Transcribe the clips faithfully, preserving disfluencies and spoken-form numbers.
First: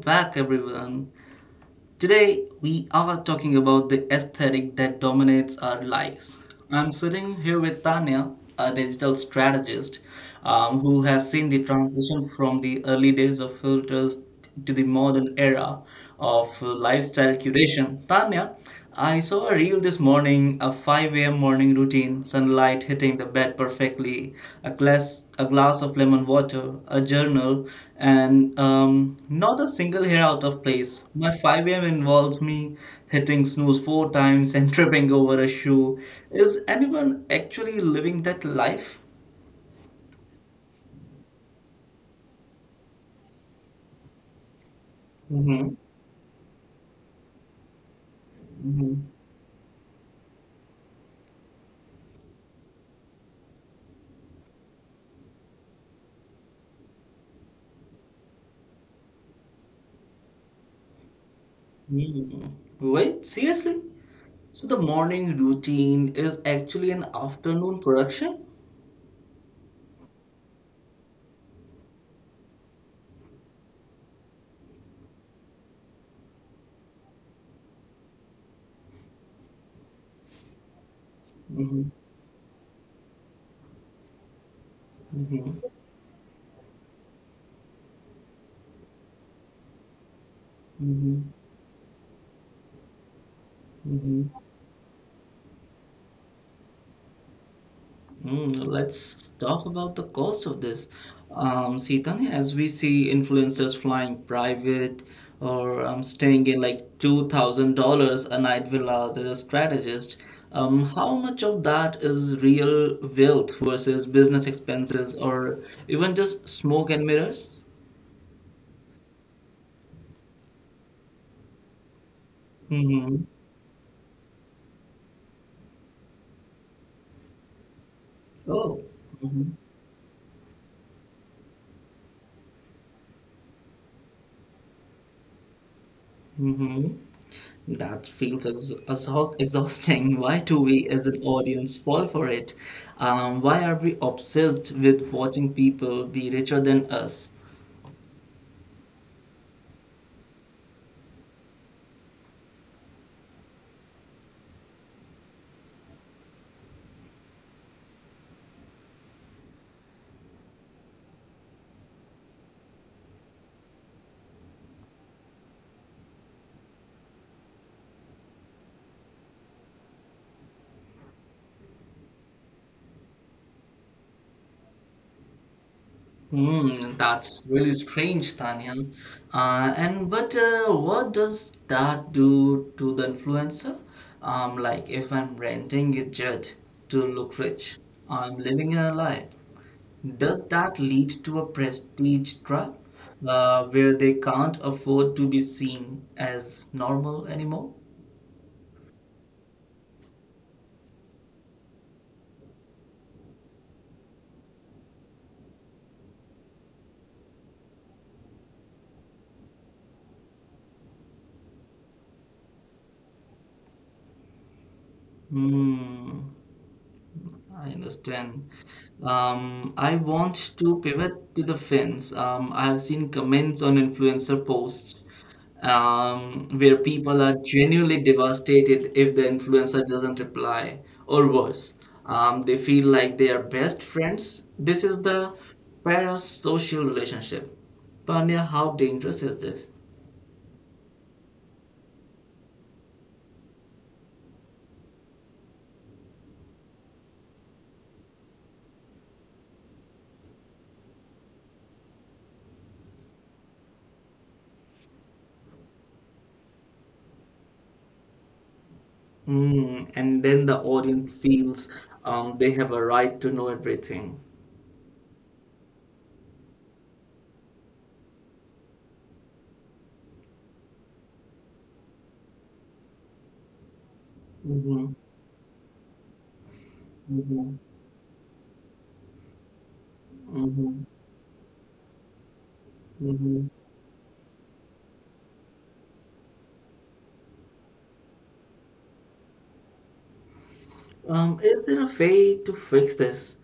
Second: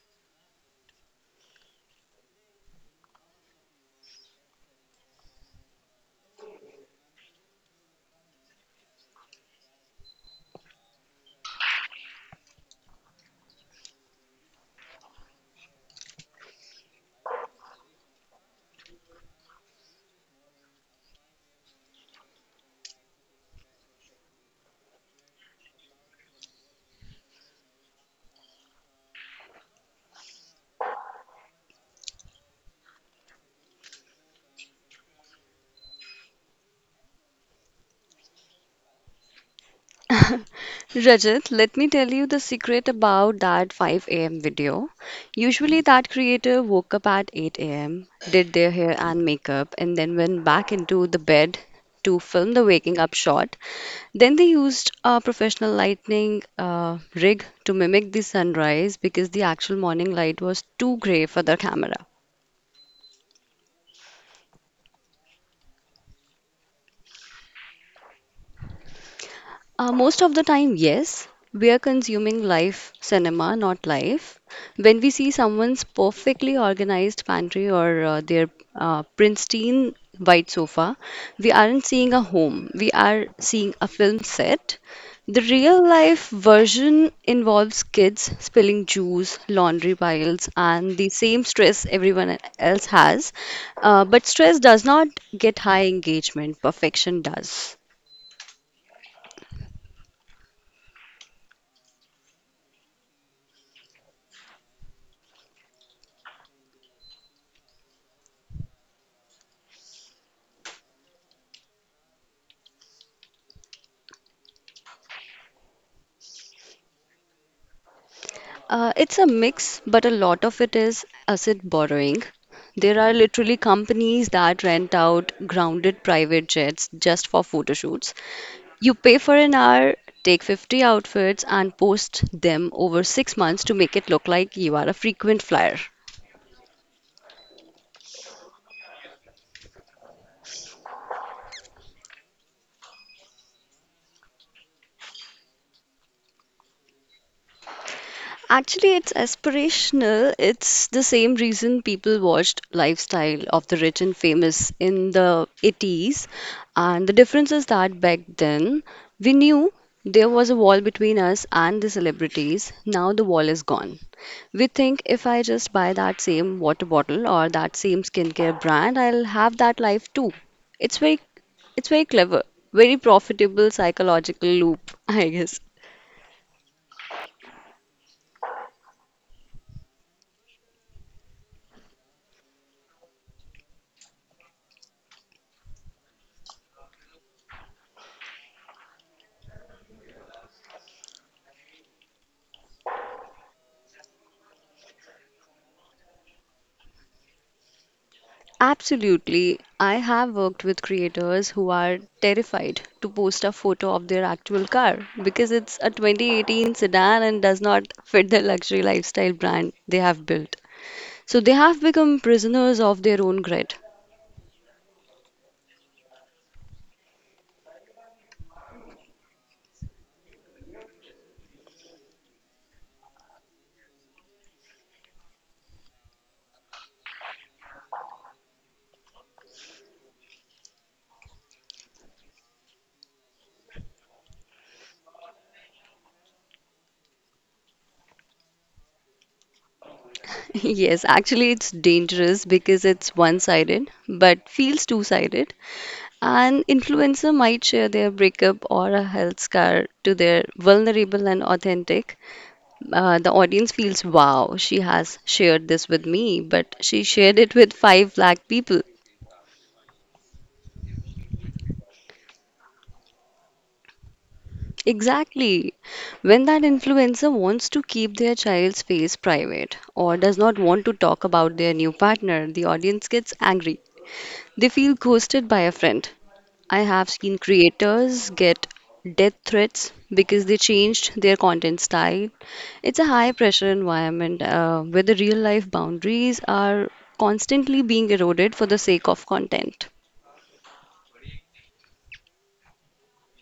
back, everyone. Today, we are talking about the aesthetic that dominates our lives. I'm sitting here with Tanya, a digital strategist um, who has seen the transition from the early days of filters to the modern era of lifestyle curation. Tanya, I saw a reel this morning, a five a m morning routine, sunlight hitting the bed perfectly, a glass, a glass of lemon water, a journal, and um, not a single hair out of place. My five a m involves me hitting snooze four times and tripping over a shoe. Is anyone actually living that life? Rajat, let me tell you the secret about that five a m video. hmm Usually, that creator woke up at eight a m, did their hmm hair and makeup, and then went back into the bed to film the waking up shot. Then they used a professional lighting uh, rig to mimic the sunrise because the actual morning light was too gray for the camera. Wait, seriously? So the morning routine is actually an afternoon production? Uh, most of the time, yes. We are consuming live cinema, not life. When we see someone's perfectly organized pantry or uh, their uh, pristine white sofa, we hmm aren't seeing a home. We are seeing a film set. The real life version involves kids spilling juice, laundry piles, and the Mhm, same stress everyone else has. Uh, but mhm. stress does not get high engagement, perfection does. Mm, let's talk about the cost of this. Um, Seetha, as we see influencers flying private or um, staying in like two thousand dollars a night villas as a strategist, um, how much of that is real wealth versus business expenses or even just smoke and mirrors? Uh, it's a mix, but a lot of it is asset borrowing. There are Mm-hmm. literally companies that rent out grounded private jets just for photo shoots. Oh. You pay for an hour, take fifty outfits, and post them over six months to make it look like you are a frequent flyer. Mm-hmm. That feels ex exhaust exhausting. Why do we as an audience fall for it? Um, why are we obsessed with watching people be richer than us? Actually, it's aspirational. It's the same reason people watched Lifestyle of the Rich and Famous in the eighties. And the difference is that back then, we knew there was a wall between us and the celebrities. Now the wall is gone. We think if I just buy that same water bottle or that same skincare brand, I'll have that life too. It's very, it's very clever, very profitable psychological loop, I guess. Hmm, that's really strange, Tanya. Uh, and but uh, what does that do to the influencer? Um, like if I'm renting a jet to look rich, I'm living a lie. Does that lead to a prestige trap uh, where they can't afford to be seen as normal anymore? Absolutely. I have worked with creators who are terrified to post a photo of their actual car because it's a twenty eighteen sedan and does not fit the luxury lifestyle brand they have built. So they have become prisoners of their own grid. Hmm. I understand. Um, I want to pivot to the fins. Um, I have seen comments on influencer posts um, where people are genuinely devastated if the influencer doesn't reply, or worse, um, they feel like they are best friends. This is the parasocial relationship. Tanya, how dangerous is this? Yes, actually, it's dangerous because it's one sided, but feels two sided. An influencer might share their breakup or a health scare to their vulnerable and authentic. Uh, the audience feels, wow, she has shared this with me, but she shared it with five lakh people. Mm, and then the audience feels um, they have a right to know everything. Exactly. When that influencer wants to keep their child's face private or does not want to talk about their new partner, the audience gets angry. They Mm-hmm. feel ghosted by a friend. I have seen Mm-hmm. creators get death threats because they Mm-hmm. changed their content style. It's a high Mhm. pressure environment uh, where the real life boundaries are constantly being eroded for the sake of content. Um, is there a way to fix this?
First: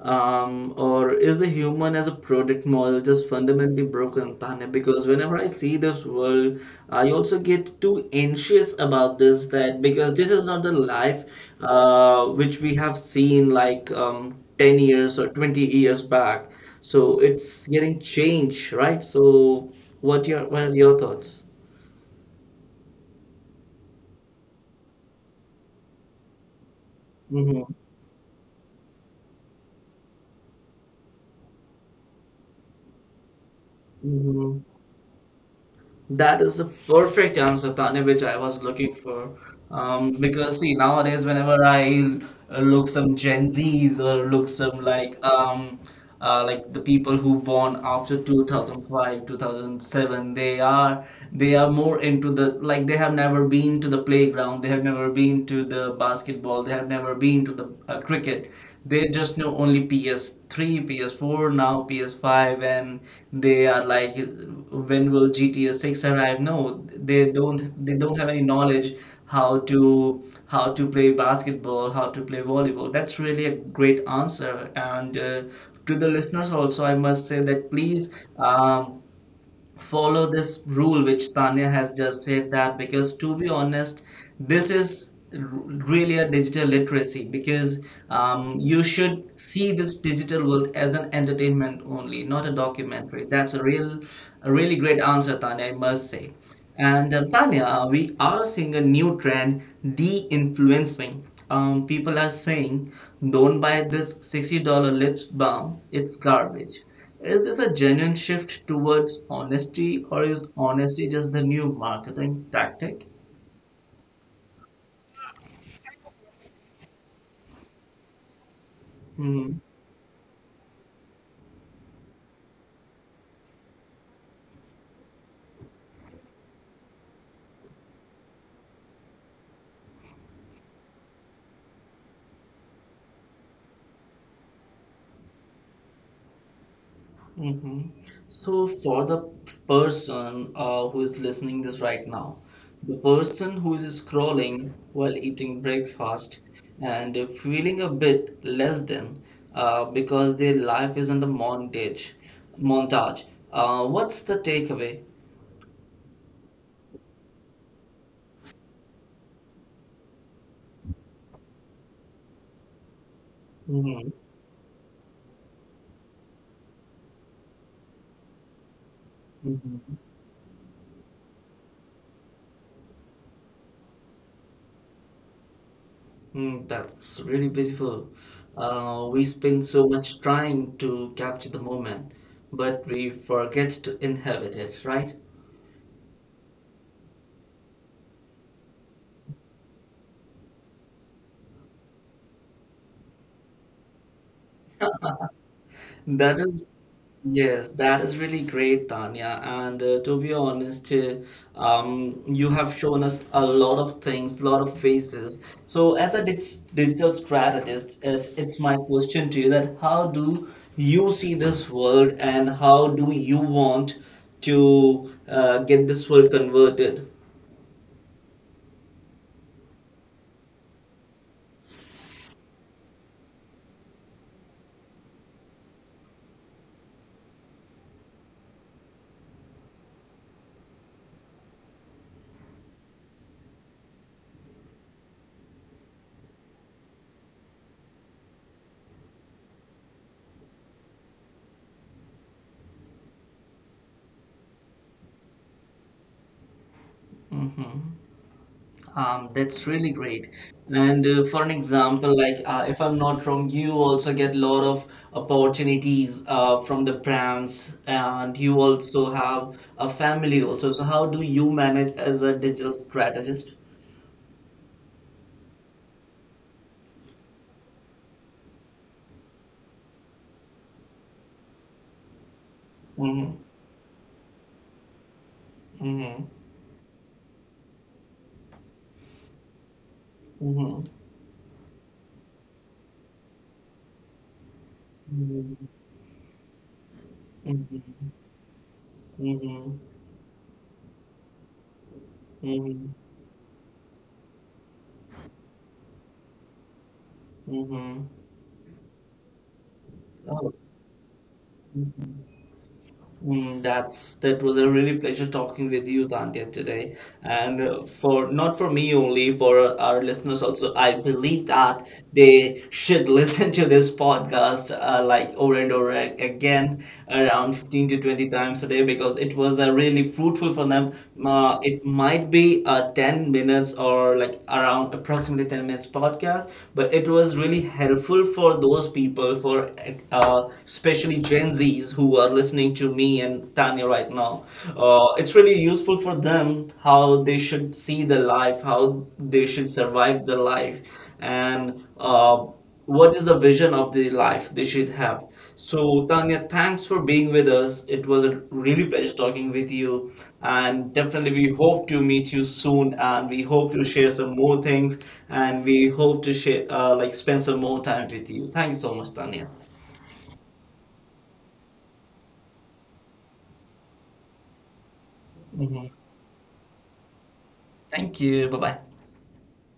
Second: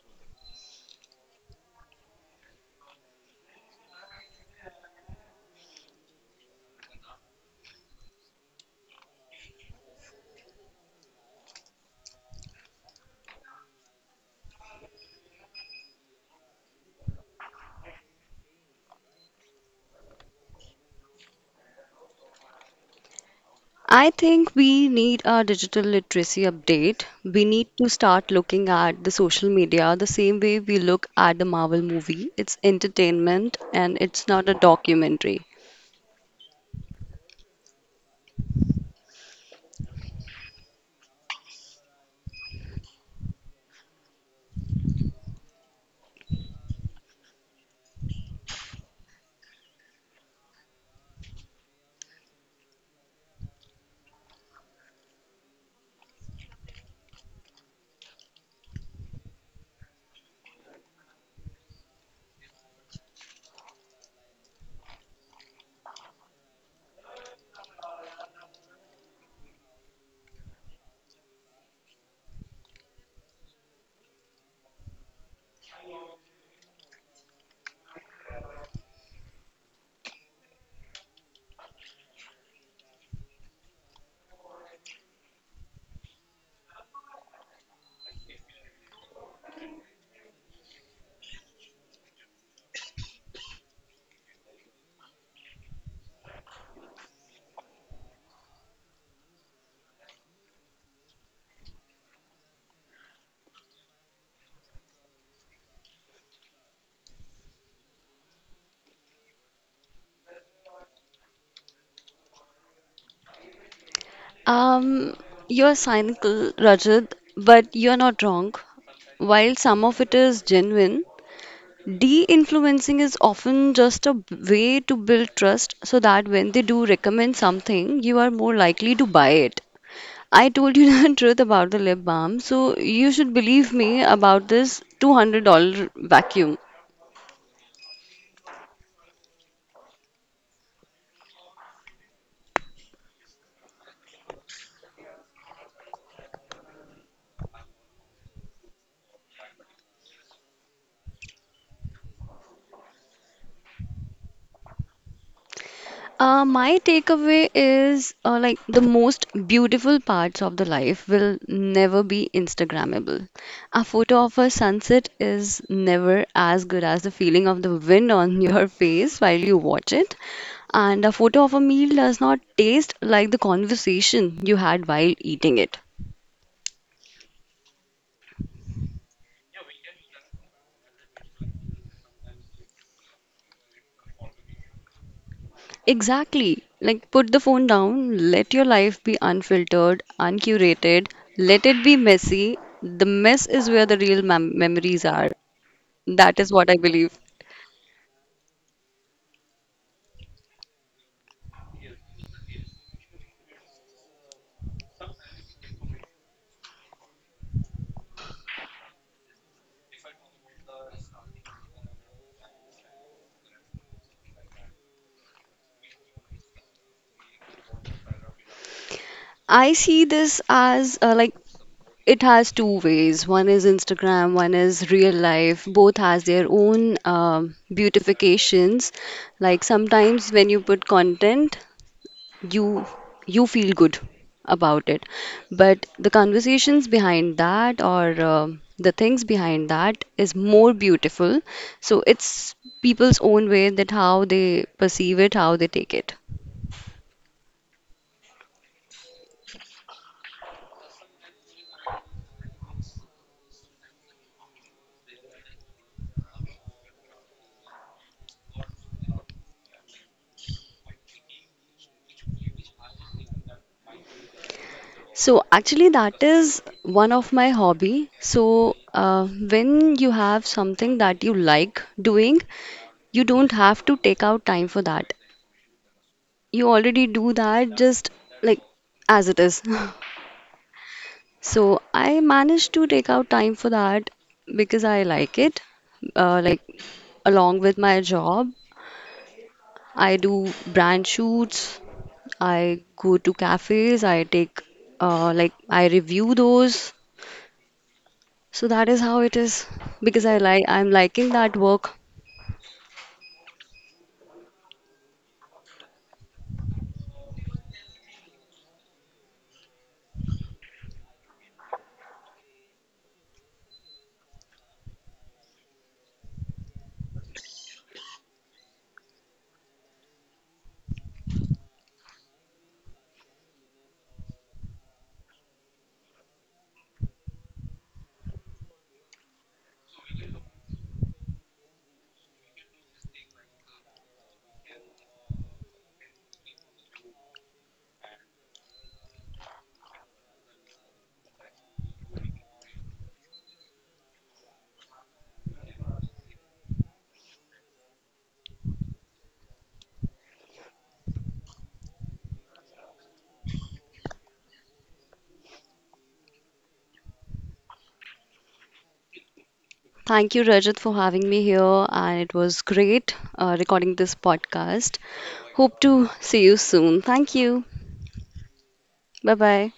Um, or is the human as a product model just fundamentally broken, Tanya? Because whenever I see this world, I also get too anxious about this that because this is not the life uh, which we have seen like um, ten years or twenty years back. So it's getting changed, right? So what your what are your thoughts? I think we need a digital literacy update. We need Mm-hmm. to start looking at the social media the same way we look at the Marvel movie. It's entertainment and it's not a Mm-hmm. documentary. That is the perfect answer, Tanya, which I was looking for. Um, because see, nowadays whenever I uh, look some Gen Zs or look some like um, uh, like the people who born after two thousand five, two thousand seven, they are they are more into the like they have never been to the playground, they have never been to the basketball, they have never been to into the uh, cricket. They just know only P S three, P S four, now P S five, and they are like, when will G T A six arrive? No, they don't. They don't have any knowledge how to how to play basketball, how to play volleyball. That's really a great answer. And uh, to the listeners also, I must say that please. Um, follow this rule which Tanya has just said that because to be honest, this is r- really a digital literacy because um, you should see this digital world as an entertainment only, not a documentary. That's a real, a really great answer, Tanya, I must say. And um, Tanya, uh, we are seeing a new trend, de-influencing. Um, people are saying, don't buy this sixty dollars lip balm, it's garbage. Is this a genuine shift towards honesty, or is honesty just the new marketing tactic? Um, you're cynical, Rajat, but you're not wrong. While Mm-hmm. some of it is genuine, de influencing is often just a way to build trust so that when they do recommend something, you are more likely to buy it. I told you the truth about the lip balm, so you should believe me about this two hundred dollars vacuum. So for the person uh, who is listening this right now, the person who is scrolling while eating breakfast and feeling a bit less than uh, because their life isn't a montage, montage. Uh, what's the takeaway? Uh, my takeaway is uh, like the most beautiful parts of the life will never be Instagrammable. A Mm-hmm. photo of a sunset is never as good as the feeling of the wind on your face while you watch it. And a photo of a meal does not taste like the conversation you had while eating it. Mm, that's really beautiful. Uh, we spend so much time to capture the moment, but we forget to inhabit it, right? Exactly. Like, put the phone down, let your life be unfiltered, uncurated, let it be messy. The mess is where the real mem- memories are. That That is is, what I believe. yes, that is really great, Tanya. And uh, to be honest, uh, um, you have shown us a lot of things, a lot of faces. So, as a dig digital strategist, is it's my question to you that how do you see this world, and how do you want to uh, get this world converted? I see this as uh, like it has two ways. One is Instagram, one is real life. Both has their own um, beautifications. Like sometimes when you put content, you you feel good about it, but the conversations behind that or um the things behind that is more beautiful. So it's people's own way that how they perceive it, how they take it. hmm Um, that's really great. And uh, for an example, like uh, if I'm not wrong, you also get a lot of opportunities uh, from the brands, and you also have a family also. So how do you manage as a digital strategist? So actually, that is one of my hobby. So uh, when you have something that you like doing, you Mm-hmm. don't have to take out time for that. Mm-hmm. You already do that just like as it is. Mm-hmm. So I managed to take out time for that because I like it. Uh, like along with Mm-hmm. my job, Mm-hmm. I do brand shoots. I Mm-hmm. go to cafes. I take uh, like I review those. So that is how it is because I Mm-hmm. like I'm liking that work. Mm, that's that was a really pleasure talking with you, Tanya, today, and uh, for not for me only, for our listeners also. I believe that they should listen to this podcast uh, like over and over a- again, around fifteen to twenty times a day, because it was uh, really fruitful for them. Uh, it might be uh, ten minutes or like around approximately ten minutes podcast, but it was really helpful for those people, for uh, especially Gen Zs who are listening to me and Tanya right now. Uh, it's really useful for them how they should see the life, how they should survive the life, and uh, what is the vision of the life they should have. So, Tanya, thanks for being with us. It was a really pleasure talking with you, and definitely we hope to meet you soon, and we hope to share some more things, and we hope to share uh, like spend some more time with you. Thank you so much, Tanya. Thank you, Rajat, for having me here, and it was great uh, recording this podcast. Hope Mhm. to see you soon. Thank you. Thank you. Bye bye. Bye bye.